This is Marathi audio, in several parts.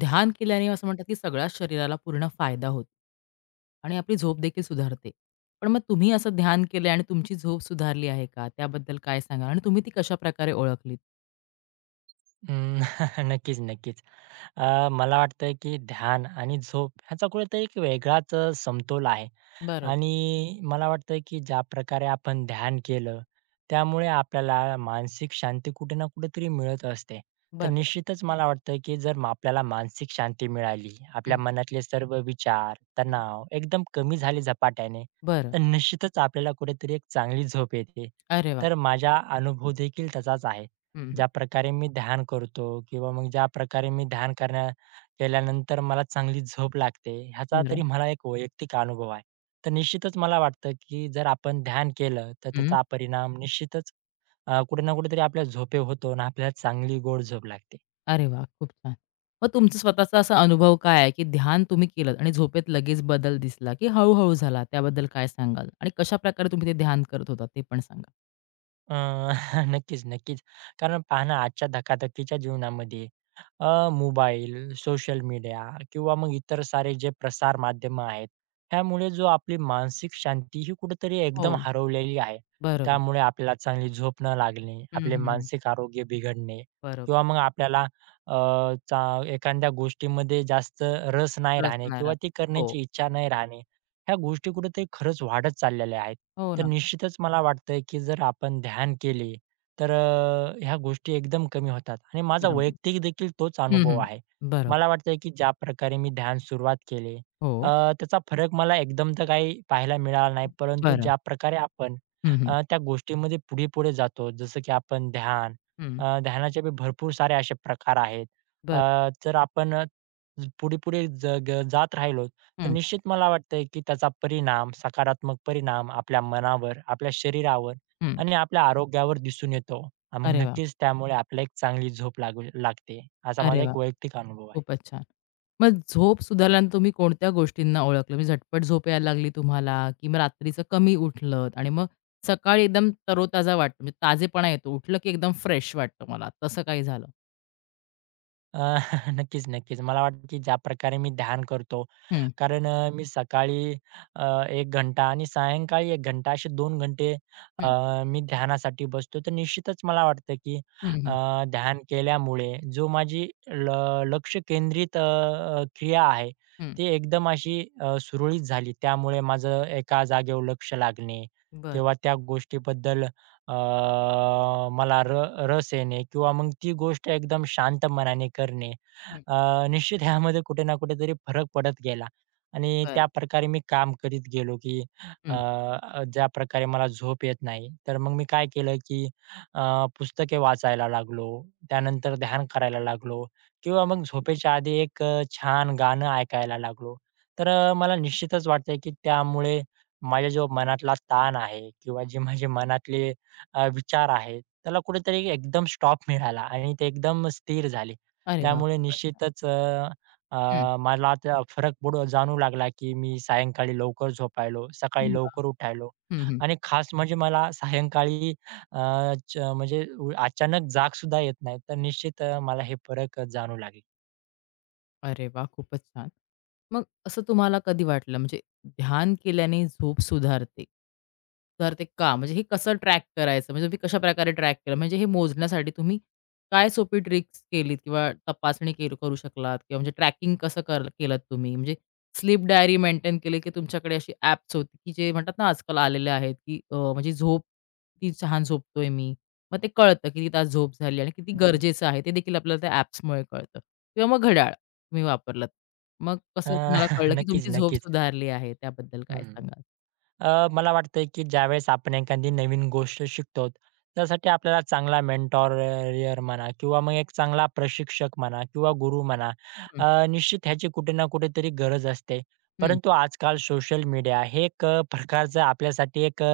ध्यान केल्याने असं म्हणतात, की सगळ्याच शरीराला पूर्ण फायदा होतो आणि आपली झोप देखील सुधारते. पण मग तुम्ही असं ध्यान केलंय आणि तुमची झोप सुधारली आहे का? त्याबद्दल काय सांगाल? आणि तुम्ही ती कशाप्रकारे ओळखलीत? अं, नक्कीच, नक्कीच. मला वाटतं की ध्यान आणि झोप ह्याचा कुठेतरी एक वेगळाच समतोल आहे बरोबर, आणि मला वाटतं की ज्या प्रकारे आपण ध्यान केलं, त्यामुळे आपल्याला मानसिक शांती कुठे ना कुठेतरी मिळत असते. तर बरोबर. निश्चितच मला वाटतं की आपल्याला मानसिक शांती मिळाली, आपल्या हं, मनातले सर्व विचार, हं. तणाव एकदम कमी झाले झपाट्याने, बरं. तर निश्चितच आपल्याला कुठेतरी एक चांगली झोप येते. अरे वाह! तर माझा अनुभव देखील तसाच आहे. हं, हं. ज्या प्रकारे मी ध्यान करतो किंवा मग ज्या प्रकारे मी ध्यान करण्या केल्यानंतर मला चांगली झोप लागते, ह्याचा बरं. तरी मला एक वैयक्तिक अनुभव आहे. तर निश्चितच मला वाटतं, की जर आपण ध्यान केलं, तर हं. त्याचा परिणाम निश्चितच कुठे ना कुठेतरी आपल्या झोपेवर होतो आणि आपल्याला चांगली गोड झोप लागते. अरे वाह! खूप छान. मग तुमचा स्वतःचा असा अनुभव काय आहे, की ध्यान तुम्ही केलत आणि झोपेत लगेच बदल दिसला, की हळू झाला? त्याबद्दल काय सांगाल? आणि कशाप्रकारे तुम्ही ते ध्यान करत होता ते पण सांगा? अ, नक्कीच, नक्कीच. कारण पहा ना, आजच्या धकाधकीच्या जीवनामध्ये मोबाईल, सोशल मीडिया किंवा मग इतर सारे जे प्रसार माध्यमं आहेत, त्यामुळे जो आपली मानसिक शांती ही कुठेतरी एकदम हो. हरवलेली आहे. बरोबर. त्यामुळे आपल्याला चांगली झोप न लागणे, हं, आपले हं, हं. मानसिक आरोग्य बिघडणे बरोबर. किंवा मग आपल्याला अ, चा एखाद्या गोष्टीमध्ये जास्त रस नाही रस राहणे नाही किंवा राहत. ती हो, करण्याची इच्छा नाही राहणे. ह्या गोष्टी कुठेतरी खरंच वाढत चाललेल्या आहेत. हो तर ना. निश्चितच मला वाटतंय, की जर आपण ध्यान केले, तर ह्या गोष्टी एकदम कमी होतात आणि माझा बरोबर. वैयक्तिक देखील तोच हं, अनुभव हं. आहे. बरोबर. मला वाटतंय, की ज्या प्रकारे मी ध्यान सुरुवात केले, हो, अ, त्याचा फरक मला एकदम तर काही पाहायला मिळाला नाही. परंतु बरं. ज्या प्रकारे आपण हं, हं. त्या गोष्टीमध्ये पुढे-पुढे जातो, जसं की आपण हं. ध्यानाचे बी भरपूर सारे असे प्रकार आहेत. अ, बरं. जर आपण पुढे-पुढे ज ग जात राहिलो, तर हं, निश्चित मला वाटतंय, की त्याचा परिणाम, सकारात्मक परिणाम आपल्या मनावर, आपल्या शरीरावर हं. आणि आपल्या आरोग्यावर दिसून येतो. मग अरे वाह! नक्कीच त्यामुळे आपल्याला एक चांगली झोप लागू लागते. असा अरे माझा वाह! एक वैयक्तिक अनुभव आहे. खूपच छान. मग झोप सुधारल्यानंतर तुम्ही कोणत्या गोष्टींना ओळखलं? म्हणजे झटपट झोप यायला लागली तुम्हाला की मग रात्रीचं कमी उठलत आणि मग सकाळी एकदम तरोताजा वाटतो, म्हणजे ताजेपणा येतो. उठलं की एकदम फ्रेश वाटतं मला, तसं काही झालं? अ, नक्कीच, नक्कीच. मला वाटतं की ज्या प्रकारे मी ध्यान करतो, हं, कारण मी सकाळी 1 घंटा आणि सायंकाळी 1 घंटा असे 2 घंटे हं. अ, मी ध्यानासाठी बसतो. तर निश्चितच मला वाटतं की हं, अ, हं. ध्यान केल्यामुळे जो माझी लक्ष केंद्रित अ, अ, क्रिया आहे, हं. ती एकदम अशी सुरळीत झाली. त्यामुळे माझं एका जागेवर लक्ष लागणे बरं. किंवा त्या गोष्टीबद्दल अ, मला रस येणे किंवा मग ती गोष्ट एकदम शांत मनाने करणे. हं. अ, निश्चित ह्यामध्ये कुठे ना कुठेतरी फरक पडत गेला आणि बरं. त्याप्रकारे मी काम करीत गेलो, की अ, हं. अ, ज्याप्रकारे मला झोप येत नाही, तर मग मी काय केलं, की अ, पुस्तके वाचायला लागलो, त्यानंतर ध्यान करायला लागलो किंवा मग झोपेच्या आधी एक छान गाणं ऐकायला लागलो. तर मला निश्चितच वाटतंय, की त्यामुळे माझ्या जो मनातला ताण आहे किंवा जे माझे मनातले विचार आहेत, त्याला कुठेतरी एकदम स्टॉप मिळाला आणि ते एकदम स्थिर झाले. अरे वाह! त्यामुळे खूपच. निश्चितच अ, अ, हं. मला त्या फरक पुढं जाणवू लागला, की मी सायंकाळी लवकर झोपायलो, अरे सकाळी वाह! लवकर उठायलो हं, हं. आणि खास म्हणजे मला सायंकाळी अ, अचानक जाग सुद्धा येत नाही. तर निश्चित मला हे फरक जाणवू लागले. अरे वाह! खूपच छान. मग असं तुम्हाला कधी वाटलं म्हणजे ध्यान केल्याने झोप सुधारते. सुधारते का? म्हणजे हे कसं ट्रॅक करायचं? म्हणजे तुम्ही कशाप्रकारे ट्रॅक केलं? म्हणजे हे मोजण्यासाठी तुम्ही काय सोपी ट्रिक्स केलीत किंवा तपासणी केली करू शकलात किंवा म्हणजे ट्रॅकिंग कसं कर केलत तुम्ही? म्हणजे स्लीप डायरी मेंटेन केली की तुमच्याकडे अशी ॲप्स होती की जे म्हणतात ना आजकाल आलेले आहेत की म्हणजे झोप किती छान झोपतोय मी. मग ते कळतं किती तास झोप झाली आणि किती हं, गरजेचं आहे ते देखील आपल्याला त्या ॲप्समुळे कळतं किंवा मग घड्याळ. तुम्ही वापरलात. मग अ, कसं तुम्हाला कळलं, की नक्कीच, तुमची झोप नक्कीच. सुधारली आहे? त्याबद्दल हं. काय सांगाल? मला वाटतंय की ज्यावेळेस आपण एखादी नवीन गोष्ट शिकतो, त्यासाठी आपल्याला चांगला मेंटॉर म्हणा किंवा मग एक चांगला प्रशिक्षक म्हणा किंवा गुरु म्हणा, हं, निश्चित ह्याची कुठे ना कुठेतरी गरज असते. हं, परंतु आजकाल सोशल मीडिया हे एक प्रकारचं आपल्यासाठी एक अ,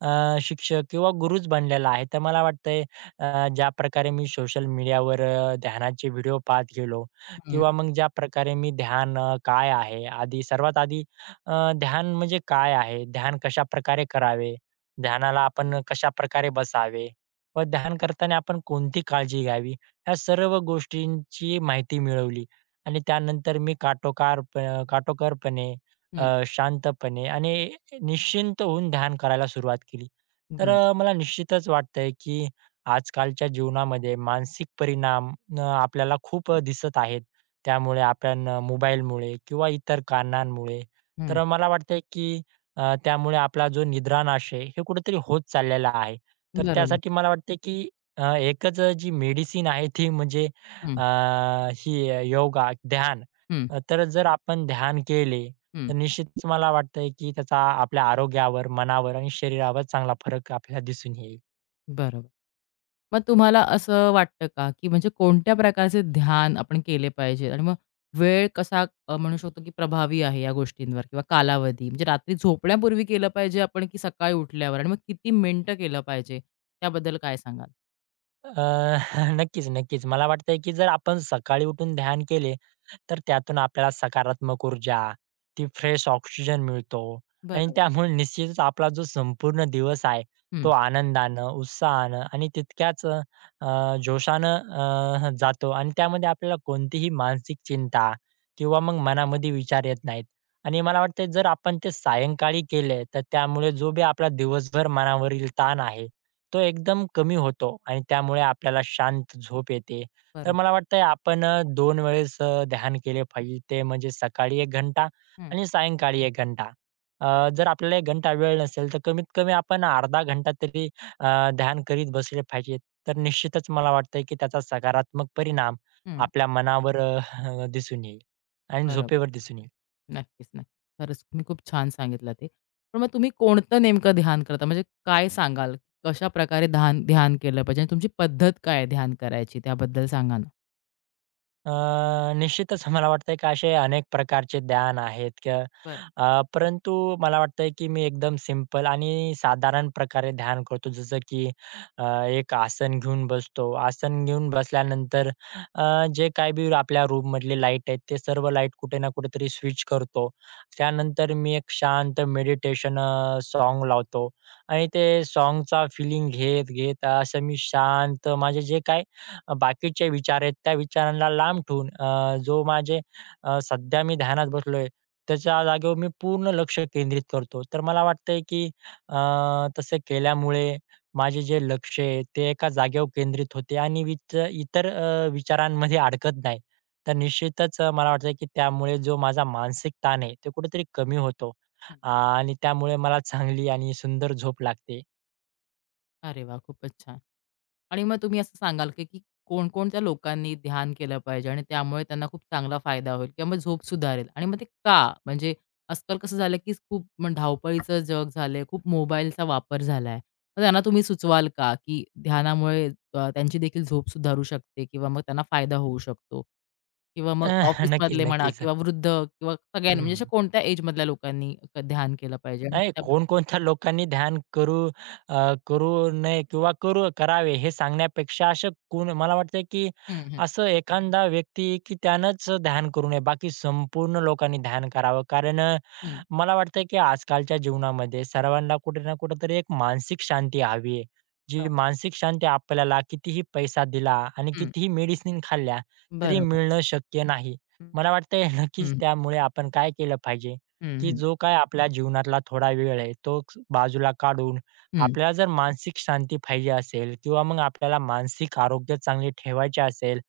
अ, शिक्षक किंवा गुरुच बनलेला आहे. तर मला वाटतंय ज्या प्रकारे मी सोशल मीडियावर ध्यानाचे व्हिडिओ पाहत गेलो हं, किंवा मग ज्या प्रकारे मी ध्यान अ, काय आहे, आधी सर्वात आधी ध्यान म्हणजे काय आहे? ध्यान कशाप्रकारे करावे? ध्यानाला आपण कशाप्रकारे बसावे? व ध्यान करताना आपण कोणती काळजी घ्यावी? ह्या सर्व गोष्टींची माहिती मिळवली आणि त्यानंतर मी काटोकोरपणे हं. शांतपणे आणि निश्चिंत होऊन ध्यान करायला सुरुवात केली. तर बरं. मला निश्चितच वाटतंय, की आजकालच्या जीवनामध्ये मानसिक परिणाम आपल्याला खूप दिसत आहेत. त्यामुळे आपण मोबाईलमुळे किंवा इतर कारणांमुळे हं. तर मला वाटतंय की त्यामुळे आपला जो निद्रानाश आहे, हे कुठेतरी होत चाललेला आहे. तर बरोबर. त्यासाठी मला वाटतंय की एकच जी मेडिसिन आहे ती म्हणजे हं, अ, ही योगा, ध्यान. हं, तर जर आपण ध्यान केले, हं. तर निश्चितच मला वाटतंय की त्याचा आपल्या आरोग्यावर, मनावर आणि शरीरावर चांगला फरक आपल्याला दिसून येईल. बरोबर. मग तुम्हाला असं वाटतं का, की म्हणजे कोणत्या प्रकारचे ध्यान आपण केले पाहिजे आणि मग वेळ कसा म्हणू शकतो, की प्रभावी आहे या गोष्टींवर किंवा कालावधी? म्हणजे रात्री झोपण्यापूर्वी केलं पाहिजे आपण, की सकाळी उठल्यावर? आणि मग किती मिनिटं केलं पाहिजे? त्याबद्दल काय सांगाल? अ, नक्कीच, नक्कीच. मला वाटतंय की जर आपण सकाळी उठून ध्यान केले तर त्यातून आपल्याला सकारात्मक ऊर्जा, ती फ्रेश ऑक्सिजन मिळतो आणि बरोबर. त्यामुळे निश्चितच आपला जो संपूर्ण दिवस आहे, तो हं. आनंदानं, उत्साहानं आणि तितक्याच जोशानं जातो आणि त्यामध्ये आपल्याला कोणतीही मानसिक चिंता किंवा मग मनामध्ये विचार येत नाहीत. आणि मला वाटतंय जर आपण ते सायंकाळी केले, तर त्यामुळे जो बी आपला दिवसभर मनावरील ताण आहे, तो एकदम कमी होतो आणि त्यामुळे आपल्याला शांत झोप येते. तर बरोबर. मला वाटतंय आपण 2 वेळेस ध्यान केले पाहिजे. ते म्हणजे सकाळी 1 घंटा हं. आणि सायंकाळी 1 घंटा. जर आपल्याला 1 घंटा वेळ नसेल, तर कमीत कमी आपण अर्धा घंटा तरी ध्यान करीत बसले पाहिजे. तर निश्चितच मला वाटतंय, की त्याचा सकारात्मक परिणाम हं. आपल्या मनावर अ, दिसून येईल आणि बरोबर. झोपेवर दिसून येईल. नक्कीच, नक्की. खरंच तुम्ही खूप छान सांगितलं ते. पण मग तुम्ही कोणतं नेमकं ध्यान करता? म्हणजे काय सांगाल? कशाप्रकारे ध्यान ध्यान केलं पाहिजे आणि तुमची पद्धत काय आहे ध्यान करायची? त्याबद्दल सांगा ना? अ, निश्चितच मला वाटतंय की असे अनेक प्रकारचे ध्यान आहेत बरं. परंतु मला वाटतंय की मी एकदम सिंपल आणि साधारण प्रकारे ध्यान करतो. जसं की एक आसन घेऊन बसतो. आसन घेऊन बसल्यानंतर जे काही बी आपल्या रूममधले लाईट आहेत, ते सर्व लाईट कुठे ना कुठेतरी स्विच करतो. त्यानंतर मी एक शांत मेडिटेशन सॉन्ग लावतो आणि ते सॉन्गचा फीलिंग घेत असं मी शांत माझे जे काही बाकीचे विचार आहेत, त्या विचारांना लांब ठेवून अ, जो माझे अ, सध्या मी ध्यानात बसलोय, त्याच्या जागेवर मी पूर्ण लक्ष केंद्रित करतो. तर मला वाटतंय की अ, तसं केल्यामुळे माझे जे लक्ष आहे, ते एका जागेवर केंद्रित होते आणि इतर विचारांमध्ये अडकत नाही. तर निश्चितच मला वाटतं की त्यामुळे जो माझा मानसिक ताण आहे, तो कुठेतरी कमी होतो हं. आ, आणि त्यामुळे मला चांगली आणि सुंदर झोप लागते. अरे वाह! खूपच छान. आणि मग तुम्ही असं सांगाल की की कोणकोणत्या लोकांनी ध्यान केलं पाहिजे आणि त्यामुळे त्यांना खूप चांगला फायदा होईल किंवा मग झोप सुधारेल आणि मग ते का? म्हणजे आजकाल कसं झालं की खूप मग धावपळीचं जग झालंय, खूप मोबाईलचा वापर झालाय. मग त्यांना तुम्ही सुचवाल का की ध्यानामुळे त्यांची देखील झोप सुधारू शकते किंवा मग त्यांना फायदा होऊ शकतो? किंवा मग नक्कीच, ऑफिसमधले म्हणा नक्कीच. किंवा वृद्ध किंवा सगळ्यांनी म्हणजे हं, अशा कोणत्या एजमधल्या लोकांनी क ध्यान केलं पाहिजे आणि नाही, त्याबद्दल? कोणकोणत्या लोकांनी ध्यान करू अ, करू नये किंवा करू करावे हे सांगण्यापेक्षा असं कोण मला वाटतंय, की हं, हं, असं एखादा व्यक्ती की त्यानंच ध्यान करू नये. बाकी संपूर्ण लोकांनी ध्यान करावं. कारण हं. मला वाटतं, की आजकालच्या जीवनामध्ये सर्वांना कुठे ना कुठेतरी एक मानसिक शांती हवी आहे. जी बरोबर. मानसिक शांती आपल्याला कितीही पैसा दिला आणि हं, कितीही मेडिसिन खाल्ल्या तरी बरोबर. मिळणं शक्य नाही. हं, मला वाटतंय नक्कीच हं, त्यामुळे आपण काय केलं पाहिजे, की हं, जो काय आपल्या जीवनातला थोडा वेळ आहे, तो बाजूला काढून हं. आपल्याला जर मानसिक शांती पाहिजे असेल किंवा मग आपल्याला मानसिक आरोग्य चांगले ठेवायचे असेल,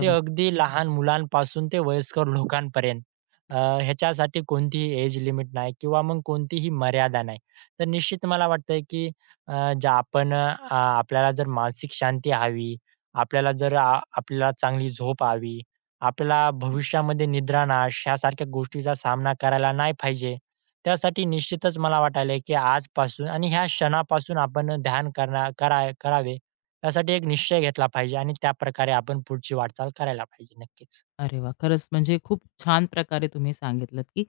ते अगदी लहान मुलांपासून ते वयस्कर लोकांपर्यंत अ, ह्याच्यासाठी कोणतीही एज लिमिट नाही किंवा मग कोणतीही मर्यादा नाही. तर निश्चित मला वाटतंय की अ, जे आपण अ, आपल्याला जर मानसिक शांती हवी, आपल्याला जर आ आपल्याला चांगली झोप हवी. आपल्याला भविष्यामध्ये निद्रानाश ह्यासारख्या गोष्टीचा सामना करायला नाही पाहिजे. त्यासाठी निश्चितच मला वाटायलंय, की आजपासून आणि ह्या क्षणापासून आपण ध्यान करणार कराय करावे. यासाठी एक निश्चय घेतला पाहिजे आणि त्याप्रकारे आपण पुढची वाटचाल करायला पाहिजे. नक्कीच. अरे वा खरंच म्हणजे खूप छान प्रकारे तुम्ही सांगितलत, की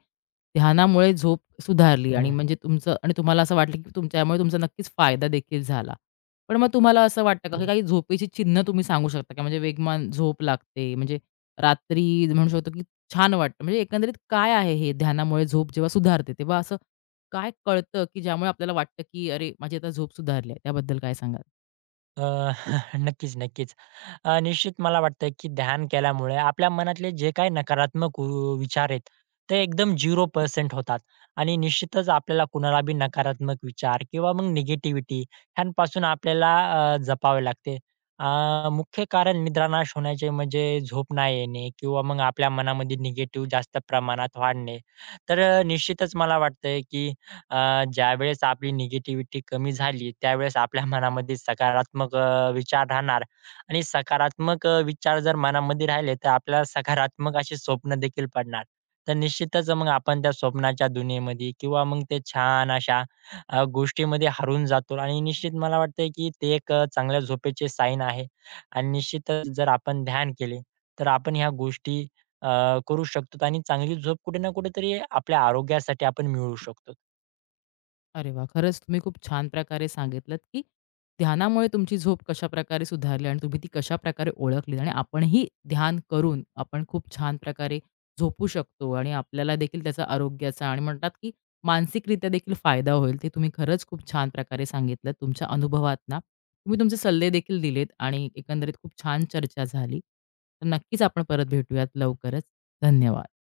ध्यानामुळे झोप सुधारली आणि हं. म्हणजे तुमचं आणि तुम्हाला असं वाटलं, की तुमच्यामुळे तुमचा नक्कीच फायदा देखील झाला. पण मग तुम्हाला असं वाटतं का, की काही झोपेची चिन्ह तुम्ही सांगू शकता का? म्हणजे वेगवान झोप लागते, म्हणजे रात्री म्हणू शकतो, की छान वाटतं. म्हणजे एकंदरीत काय आहे हे ध्यानामुळे झोप जेव्हा सुधारते, तेव्हा असं काय कळतं, की ज्यामुळे आपल्याला वाटतं, की अरे माझी आता झोप सुधारली आहे? त्याबद्दल काय सांगाल? अ, नक्कीच, नक्कीच. निश्चित मला वाटतं, की ध्यान केल्यामुळे आपल्या मनातले जे काही नकारात्मक व विचार आहेत, ते एकदम 0% होतात आणि निश्चितच आपल्याला कुणाला बी नकारात्मक विचार किंवा मग निगेटिव्हिटी ह्यांपासून आपल्याला जपावे लागते. मुख्य कारण निद्रानाश होण्याचे म्हणजे झोप नाही येणे किंवा मग आपल्या मनामध्ये निगेटिव्ह जास्त प्रमाणात वाढणे. तर निश्चितच मला वाटतंय, की ज्यावेळेस आपली निगेटिव्हिटी कमी झाली, त्यावेळेस आपल्या मनामध्ये सकारात्मक विचार राहणार आणि सकारात्मक विचार जर मनामध्ये राहिले, तर आपल्याला सकारात्मक अशी स्वप्न देखील पडणार. तर निश्चितच मग आपण त्या स्वप्नाच्या दुनियेमध्ये किंवा मग ते छान अशा गोष्टीमध्ये हरवून जातो आणि निश्चित मला वाटतंय की ते एक चांगल्या झोपेचे साईन आहे आणि निश्चितच जर आपण ध्यान केले, तर आपण ह्या गोष्टी अ, करू शकतो आणि चांगली झोप कुठे ना कुठेतरी आपल्या आरोग्यासाठी आपण मिळवू शकतो. अरे वाह! खरंच तुम्ही खूप छान प्रकारे सांगितलत, की ध्यानामुळे तुमची झोप कशाप्रकारे सुधारली आणि तुम्ही ती कशाप्रकारे ओळखली आणि आपणही ध्यान करून आपण खूप छान प्रकारे झोपू शकतो आणि आपल्याला देखील त्याचा आरोग्याचा आणि म्हणतात, की मानसिकरित्या देखील फायदा होईल. ते तुम्ही खरंच खूप छान प्रकारे सांगितलं. तुमच्या अनुभवातना तुम्ही तुमचे सल्ले देखील दिलेत आणि एकंदरीत खूप छान चर्चा झाली. तर नक्कीच आपण परत भेटूयात लवकरच. धन्यवाद.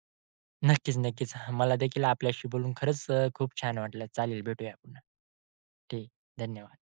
नक्कीच, नक्कीच. मला देखील आपल्याशी बोलून खरंच खूप छान वाटलं. चालेल, भेटूया पुन्हा. ठीक. धन्यवाद.